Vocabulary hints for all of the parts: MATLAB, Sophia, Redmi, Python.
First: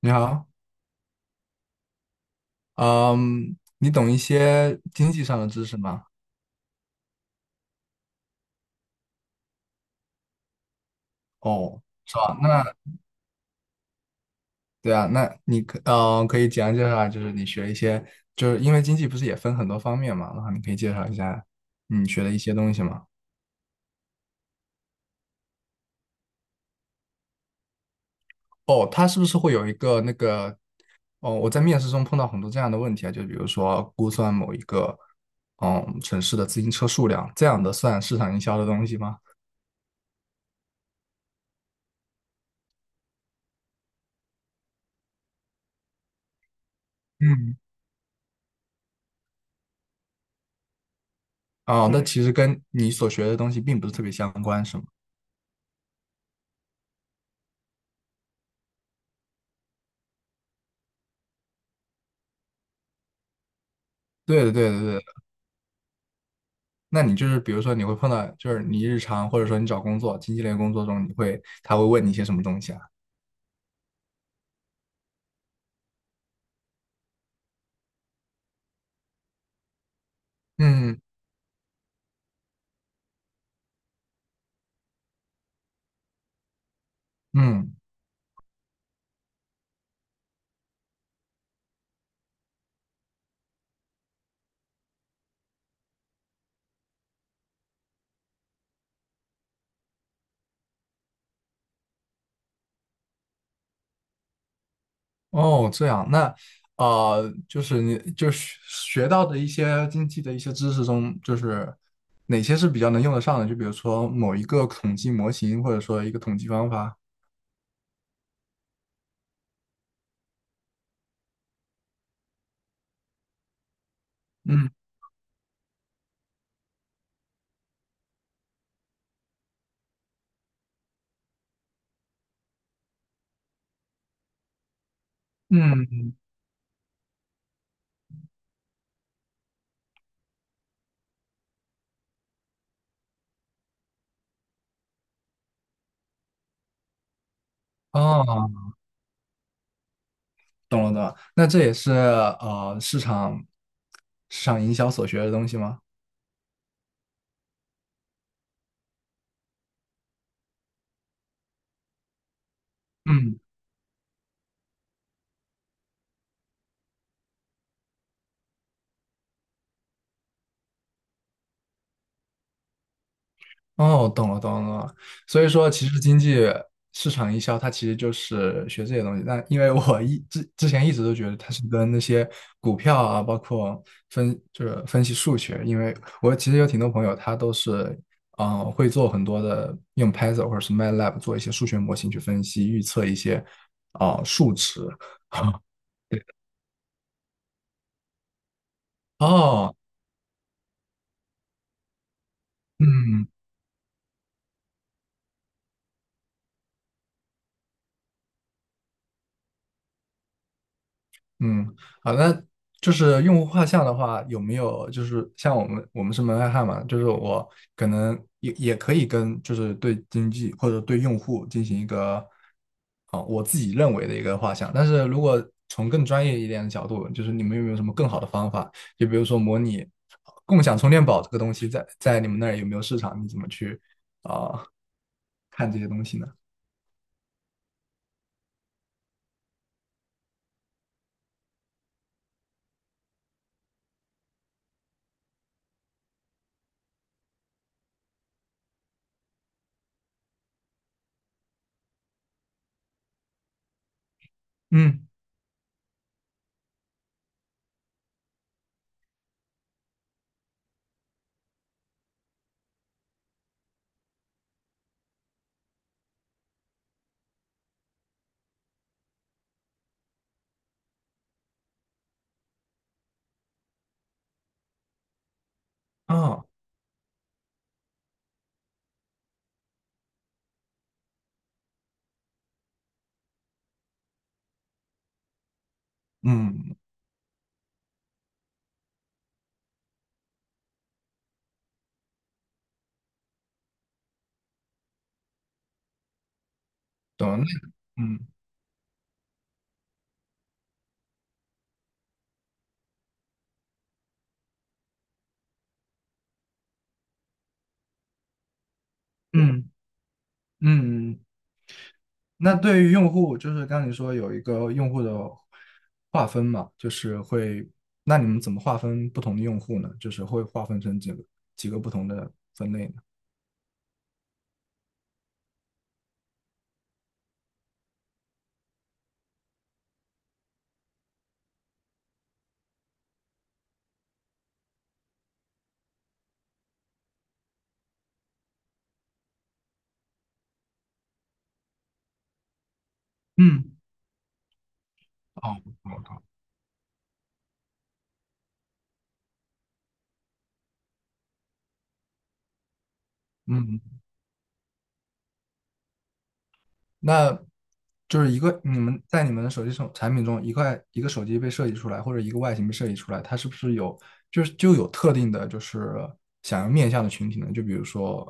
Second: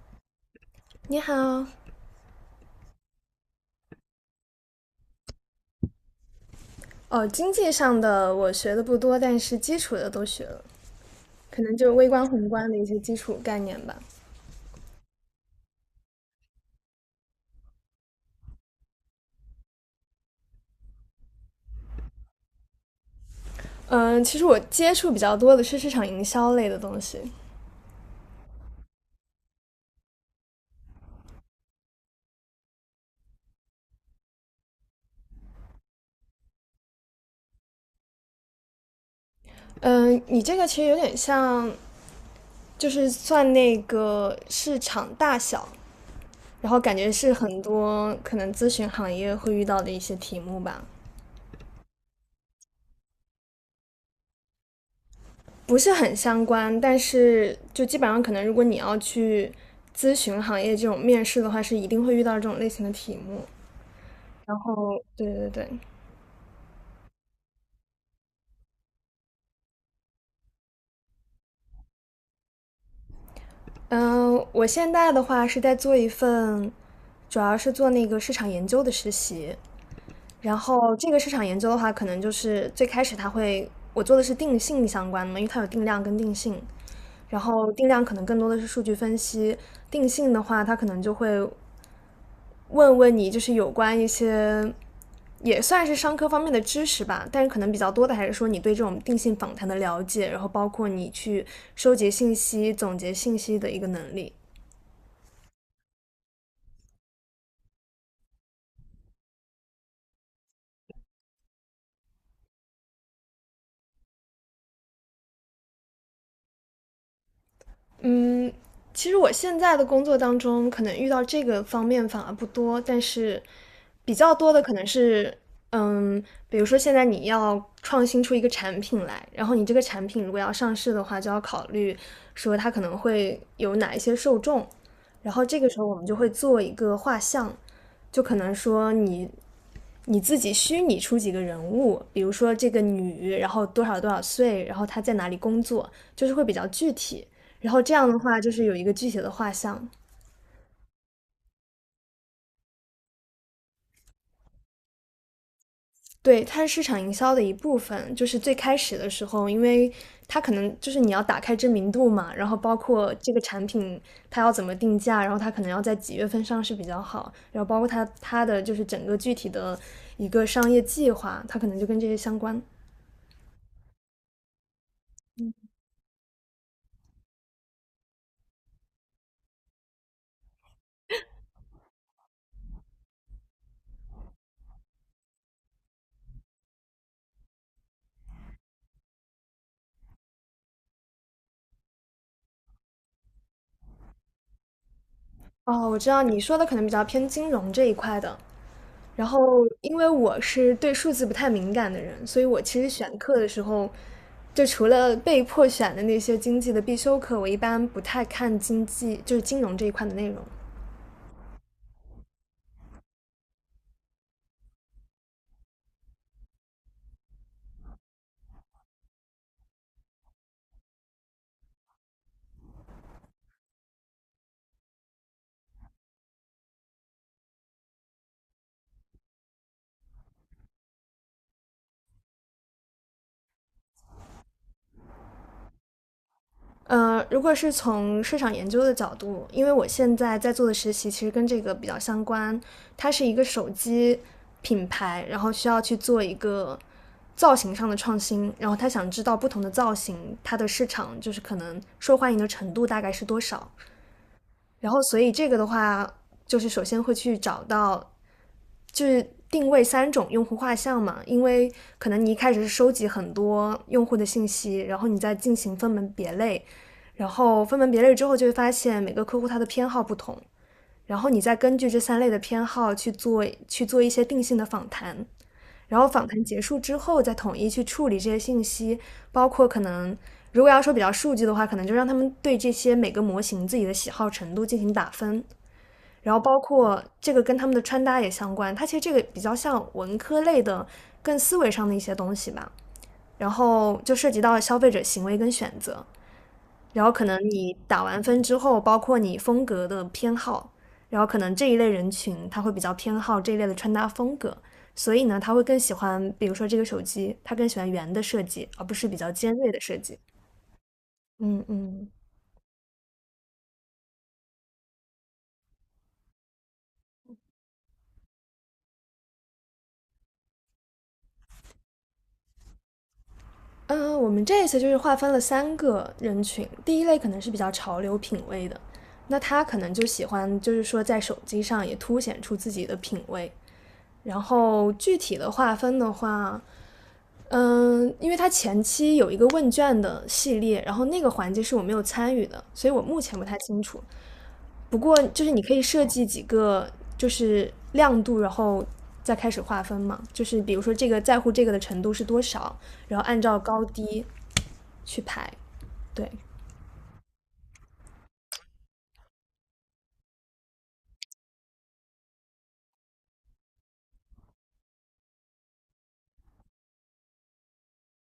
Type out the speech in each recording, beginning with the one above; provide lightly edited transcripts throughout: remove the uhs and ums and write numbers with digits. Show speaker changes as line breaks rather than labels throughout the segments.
你好，
你好。
嗯，你懂一些经济上的知识吗？
哦，经济上的我学的不多，但是基础的都学了，可能
哦，
就是微
是
观、
吧？
宏观
那
的一些基础概念吧。
对啊，那你可以简单介绍一下，就是你学一些，就是因为经济不是也分很多方面嘛，然后你可以介绍一下你学的一些东西吗？
嗯，其实我接触比较多的是市场营销类的东西。
哦，它是不是会有一个那个？哦，我在面试中碰到很多这样的问题啊，就比如说估算某一个城市的自行车数量这样的算市场营销的东西吗？
嗯，你这个其实有点像，就是算那个市场大小，然后感觉是
嗯，
很多可能咨询行业会遇到的一些题目吧，
哦，那其实跟你所学的东西并不是特别相关，是吗？
不是很相关，但是就基本上可能如果你要去咨询行业这种面试的话，是一定会遇到这种类型的题目。
对的，
然
对的，对
后，
的。
对对对。
那你就是比如说你会碰到，就是你日常或者说你找工作，经济类工作中，你会他会问你一些什么东西啊？
嗯，我现在的话是在做一份，主要是做那个市场研究的实习。然后
嗯，
这个市场研究的话，可能就是最开始它会，我做的是定性相关的嘛，因为它有定量跟定性。然后
嗯，
定量可能更多的是数据分析，定性的话，它可能就会问问你，就是有关一些也算是商科方面的知识吧，但是可能比较多的还是说你对这种定性访谈的了解，然后包括你去收集信息、总结信息的一个能力。
哦，这样，那呃，就是你就是学到的一些经济的一些知识中，就是哪些是比较能用得上的？就比如说某一个统计模型，或者说一个统计方法。
嗯，其实我现在的工作当中，可能遇到这个方面反而不多，但是比较多的
嗯，
可能是，嗯，比如说现在你要创新出一个产品来，然后你这个产品如果要上市的话，就要考虑说它可能会有哪一些受众，然后这个时候我们
嗯，
就会做一个画像，就可能说你自己虚拟出几个人物，比如说这个女，然后多少多少岁，然后她在哪里工作，就是会比较具体，然后这样的话就
哦，
是有一个具体的画像。
懂了懂了，那这也是市场市场营销所学的东西吗？
对，它是市场营销的一部分。就是最开始的时候，因为它可能就是你要打开知名度嘛，然后包括这
嗯。
个产品它要怎么定价，然后它可能要在几月份上市比较好，然后包括它的就是整个具体的一个商业计划，它可能就跟这些相关。
哦，懂了，懂了，懂了。所以说，其实经济市场营销它其实就是学这些东西。但因为我之前一直都觉得它是跟那些股票啊，包括分就是分析数学，因为我其实有挺多朋友他都是会做很多的用 Python 或者是 MATLAB 做一些数学模型去分析预测一些数值。
哦，我知道你说的可能比较偏金融这一块的。然后，
哦，
因为我是对数字不太敏感的人，所以我其实选
嗯，
课的时候，就除了被迫选的那些经济的必修课，我一般不太看经济，就是金融这一块的内容。
嗯，好，那就是用户画像的话，有没有就是像我们是门外汉嘛，就是我可能也可以跟就是对经济或者对用户进行一个我自己认为的一个画像，但是如果从更专业一点的角度，就是你们有没有什么更好的方法？就比如说模拟共享充电宝这个东西在，在你们那儿有没有市场？你怎么去啊、看这些东西呢？
如果是从市场研究的角度，因为我现在在做的实习其实跟这个比较相关，它是一个手机品牌，然后需要去做一个造型上的创新，然后他想知道不同的造型它的市场就是可能受欢迎的程度大概是多少，然后
嗯，
所以这个的话，就是首先会去找到就是定位三种用户画像嘛，因为可能你一开始是收集很多用户的信息，然后你再进行分门别类，然后分门别类之后就会发现每个客户他的偏好不同，然后你再根据这三类的偏好去做一些定性的访谈，然后访谈
啊，
结束之后再统一去处理这些信息，包括可能如果要说比较数据的话，可能就让他们对这些每个模型自己的喜好程度进行打分。然后包
嗯，
括这个跟他们的穿搭也相关，它其实这个比较像文科类的更思维上的一些东西吧。然后就涉及到消费者行为跟选择，然后可能
懂了。
你
那
打完
嗯。
分之后，包括你风格的偏好，然后可能这一类人群他会比较偏好这一类的穿搭风格，所以呢，他会更喜欢，比如说这个手机，他更喜欢圆的设计，而不是比较尖锐
嗯，
的设计。
嗯，
嗯嗯。
那对于用户，就是刚刚你说有一个用户的划分嘛，就是会，那你们怎么划分不同的用户呢？就是会划分成几个几个不同的分类呢？
嗯，我们这一次就是划分了三个人群，第一类可能是比较潮流品味的，那他可能就喜欢，就是说在手机上也凸显出自己的品味。然后具体的划分的话，嗯，因为他前期有一个问卷的系列，然后那个环节是我没有参与的，所以我目前不太
嗯，
清楚。不过
哦，
就是你可以
好
设计
的。
几个就是亮度，然后再开始划分嘛，就是比如说这个在乎这个的程度是多少，然后按照高
嗯
低。去排。对。
那就是一个你们在你们的手产品中，一块一个手机被设计出来，或者一个外形被设计出来，它是不是有就是就有特定的，就是想要面向的群体呢？就比如说，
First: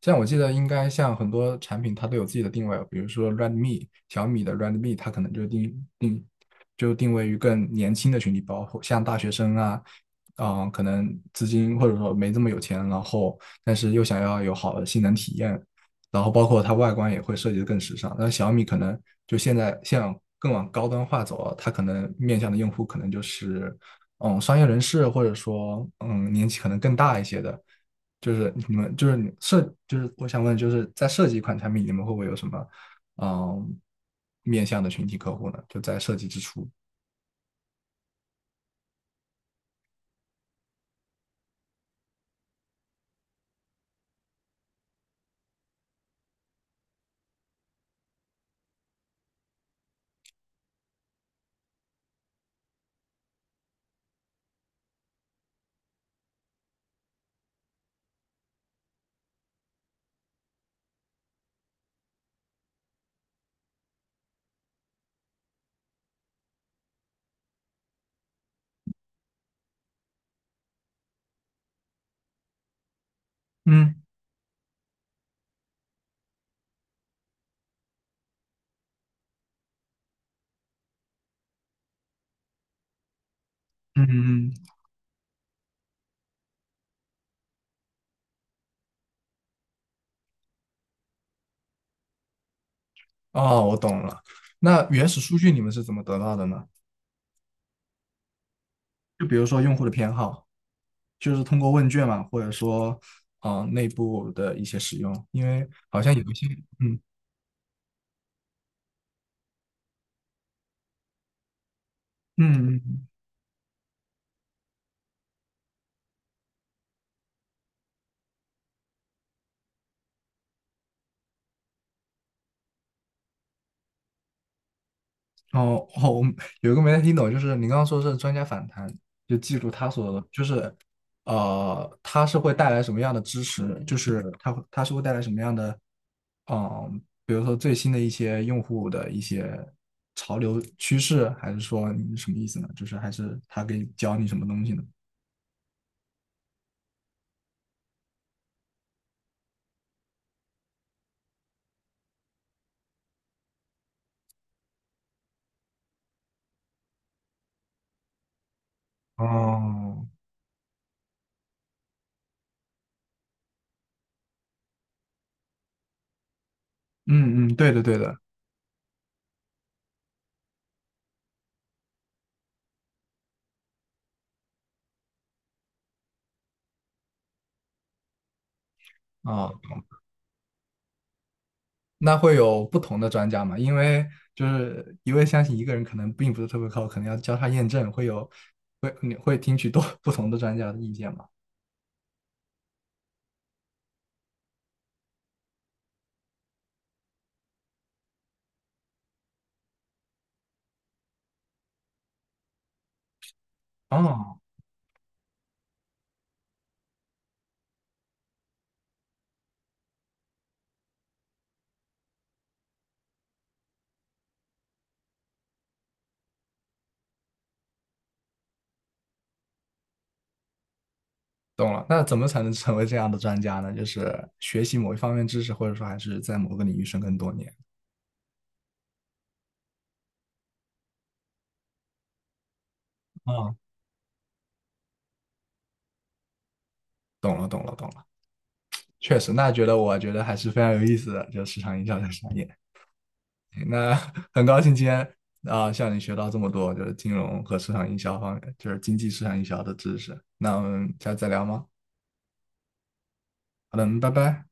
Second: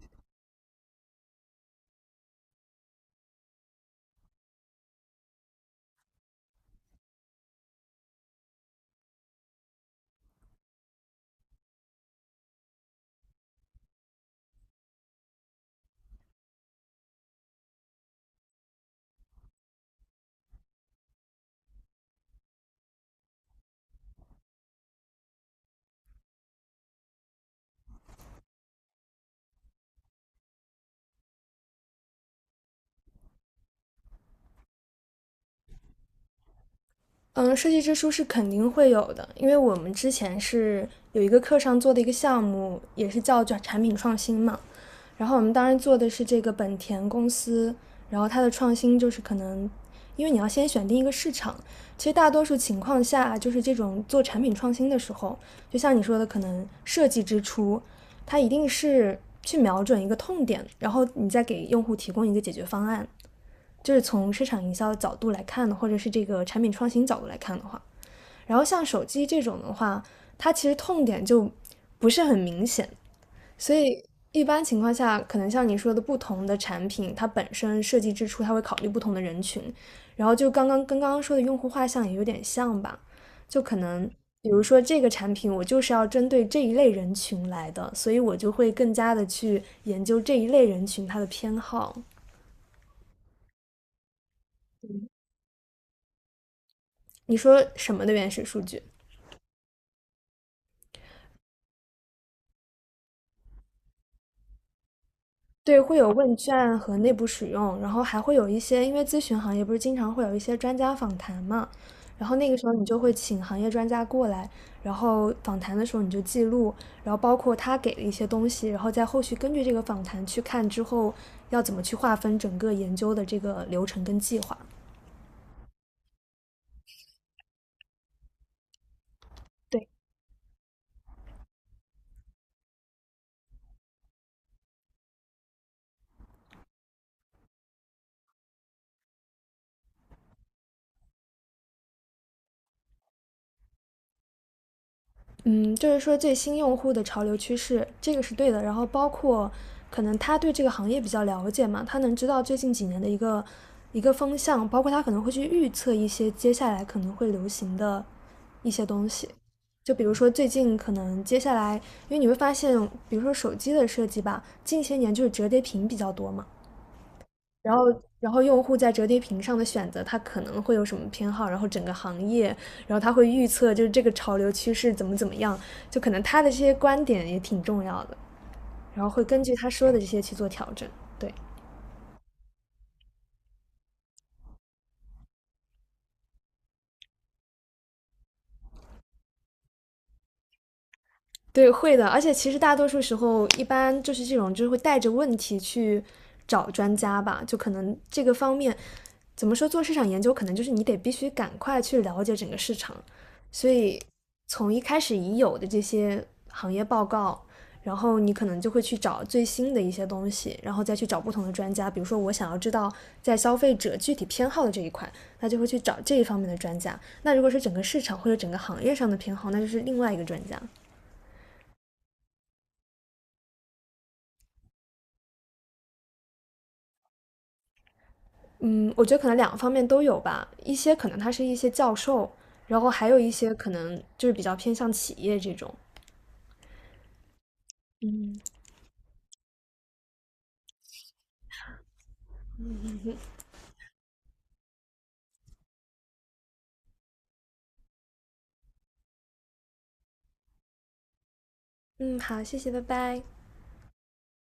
像我记得应该像很多产品它都有自己的定位哦，比如说 Redmi 小米的 Redmi，它可能就定位于更年轻的群体，包括像大学生啊。嗯，可能资金或者说没这么有钱，然后但是又想要有好的性能体验，然后包括它外观也会设计的更时尚。那小米可能就现在像更往高端化走啊，它可能面向的用户可能就是嗯商业人士，或者说嗯年纪可能更大一些的。就是你们就是你设就是我想问，就是在设计一款产品，你们会不会有什么嗯面向的群体客户呢？就在设计之初。
嗯，设计之书是肯定会有的，因为我们之前是有一个课上做的一个项目，也是叫产品创新嘛。然后我们当时做的是这个本田公司，然后它的创新就是可能，因为你要先选定一个市场。其实大多数情况下，就是这种做产品创新的时候，就像你说的，可能设计之初，它一定是去瞄准一个痛点，然后你再给用户提供一个解决方案。就是从市场营销的角度来看的，或者是这个产品创新角度来看的话，然后像手机这种的话，它其实痛点就不是很明显，所以
嗯，
一般情况下，可能像你说的，不同的产品它本身设计之初，它会考虑不同的人群，然后就刚刚跟刚刚说的用户画像也有点像吧，就可
嗯，
能比
嗯，
如说这个产品我就是要针对这一类人群来的，所以我就会更加的去研究这一类人群它的偏好。
哦，我懂了。那原始数据你们是怎么得到的呢？
你说什么的原始数据？
就比如说用户的偏好。就是通过问卷嘛，或者说呃内部的一些使用，因为
对，会
好
有
像有一
问
些
卷
嗯，
和内部使用，然后还会有一些，因为咨询行业不是经常会有一些专家访谈嘛，然后那
嗯，
个时候
嗯，
你就
嗯，
会请行业专家过来，然后访谈的时候你就记录，然后包括他给的一些东西，然后在后续根据这个访谈去看之后要怎么去划分整个研究的这个流程跟计划。
哦哦，我有一个没太听懂，就是你刚刚说是专家访谈，就记住
对。
他所就是呃会带来什么样的支持，就是他是会带来什么样的嗯，呃比如说最新的一些用户的一些潮流趋势，还是说你什么意思呢？就是还是他给你教你什么东西呢？
嗯，就是说最新用户的潮流趋势，这个是对的。然后包括可能他对这个行业比较了解嘛，他能知道最近几年的一个风向，包括他可能会去预测一些接下来可能会流行的一些东西。就比
哦，
如说最近可能接下来，因为你会发现，比如说手机的设计吧，近些年就是折叠屏比较多嘛，
嗯，嗯，对
然
的
后，
对的。
然后用户在折叠屏上的选择，他可能会有什么偏好，然后整个行业，然后他会预测就是这个潮流趋势怎么样，就可能他的这些观点也挺重要的，然后会根
啊、
据他说的这些去做调整。对，
那会有不同的专家嘛？因为就是一味相信一个人可能并不是特别靠谱，可能要交叉验证，会有会你会听取多 不同的专家的意见嘛？
对，会的。而且其实大多数时候，一般就是这种，就是会带着问题去找专家吧。就可能这个方面，怎么说做市场研究，可能就是你得必须赶快去了解整个市场。所以
哦，
从一开始已有的这些行业报告，然后你可能就会去找最新的一些东西，然后再去找不同的专家。比如说，我想要知道在消费者具体偏好的这一块，那就会去找这一方面的专家。那如果是整个市场或者整个行业上的偏好，那就是另外一个专家。
懂了。那怎么才能成为这样的专家呢？就是学习某一方面知识，或者说还是在某个领域深耕多年。
嗯，我觉得可能两个方面都有吧，一些可能他是一些教授，然后还有一些
哦，
可能就是比较偏向企业这种。
懂了，懂了，懂了。确实，那觉得我觉得还是非常有意思的，就是市场营销这个专业。那 很高兴今天向你学到这么多，就是金融和市场营销方面，就是经济市场营销的知识。那我们下次再聊吗？
嗯，好，谢谢，拜拜。
好的，嗯拜拜。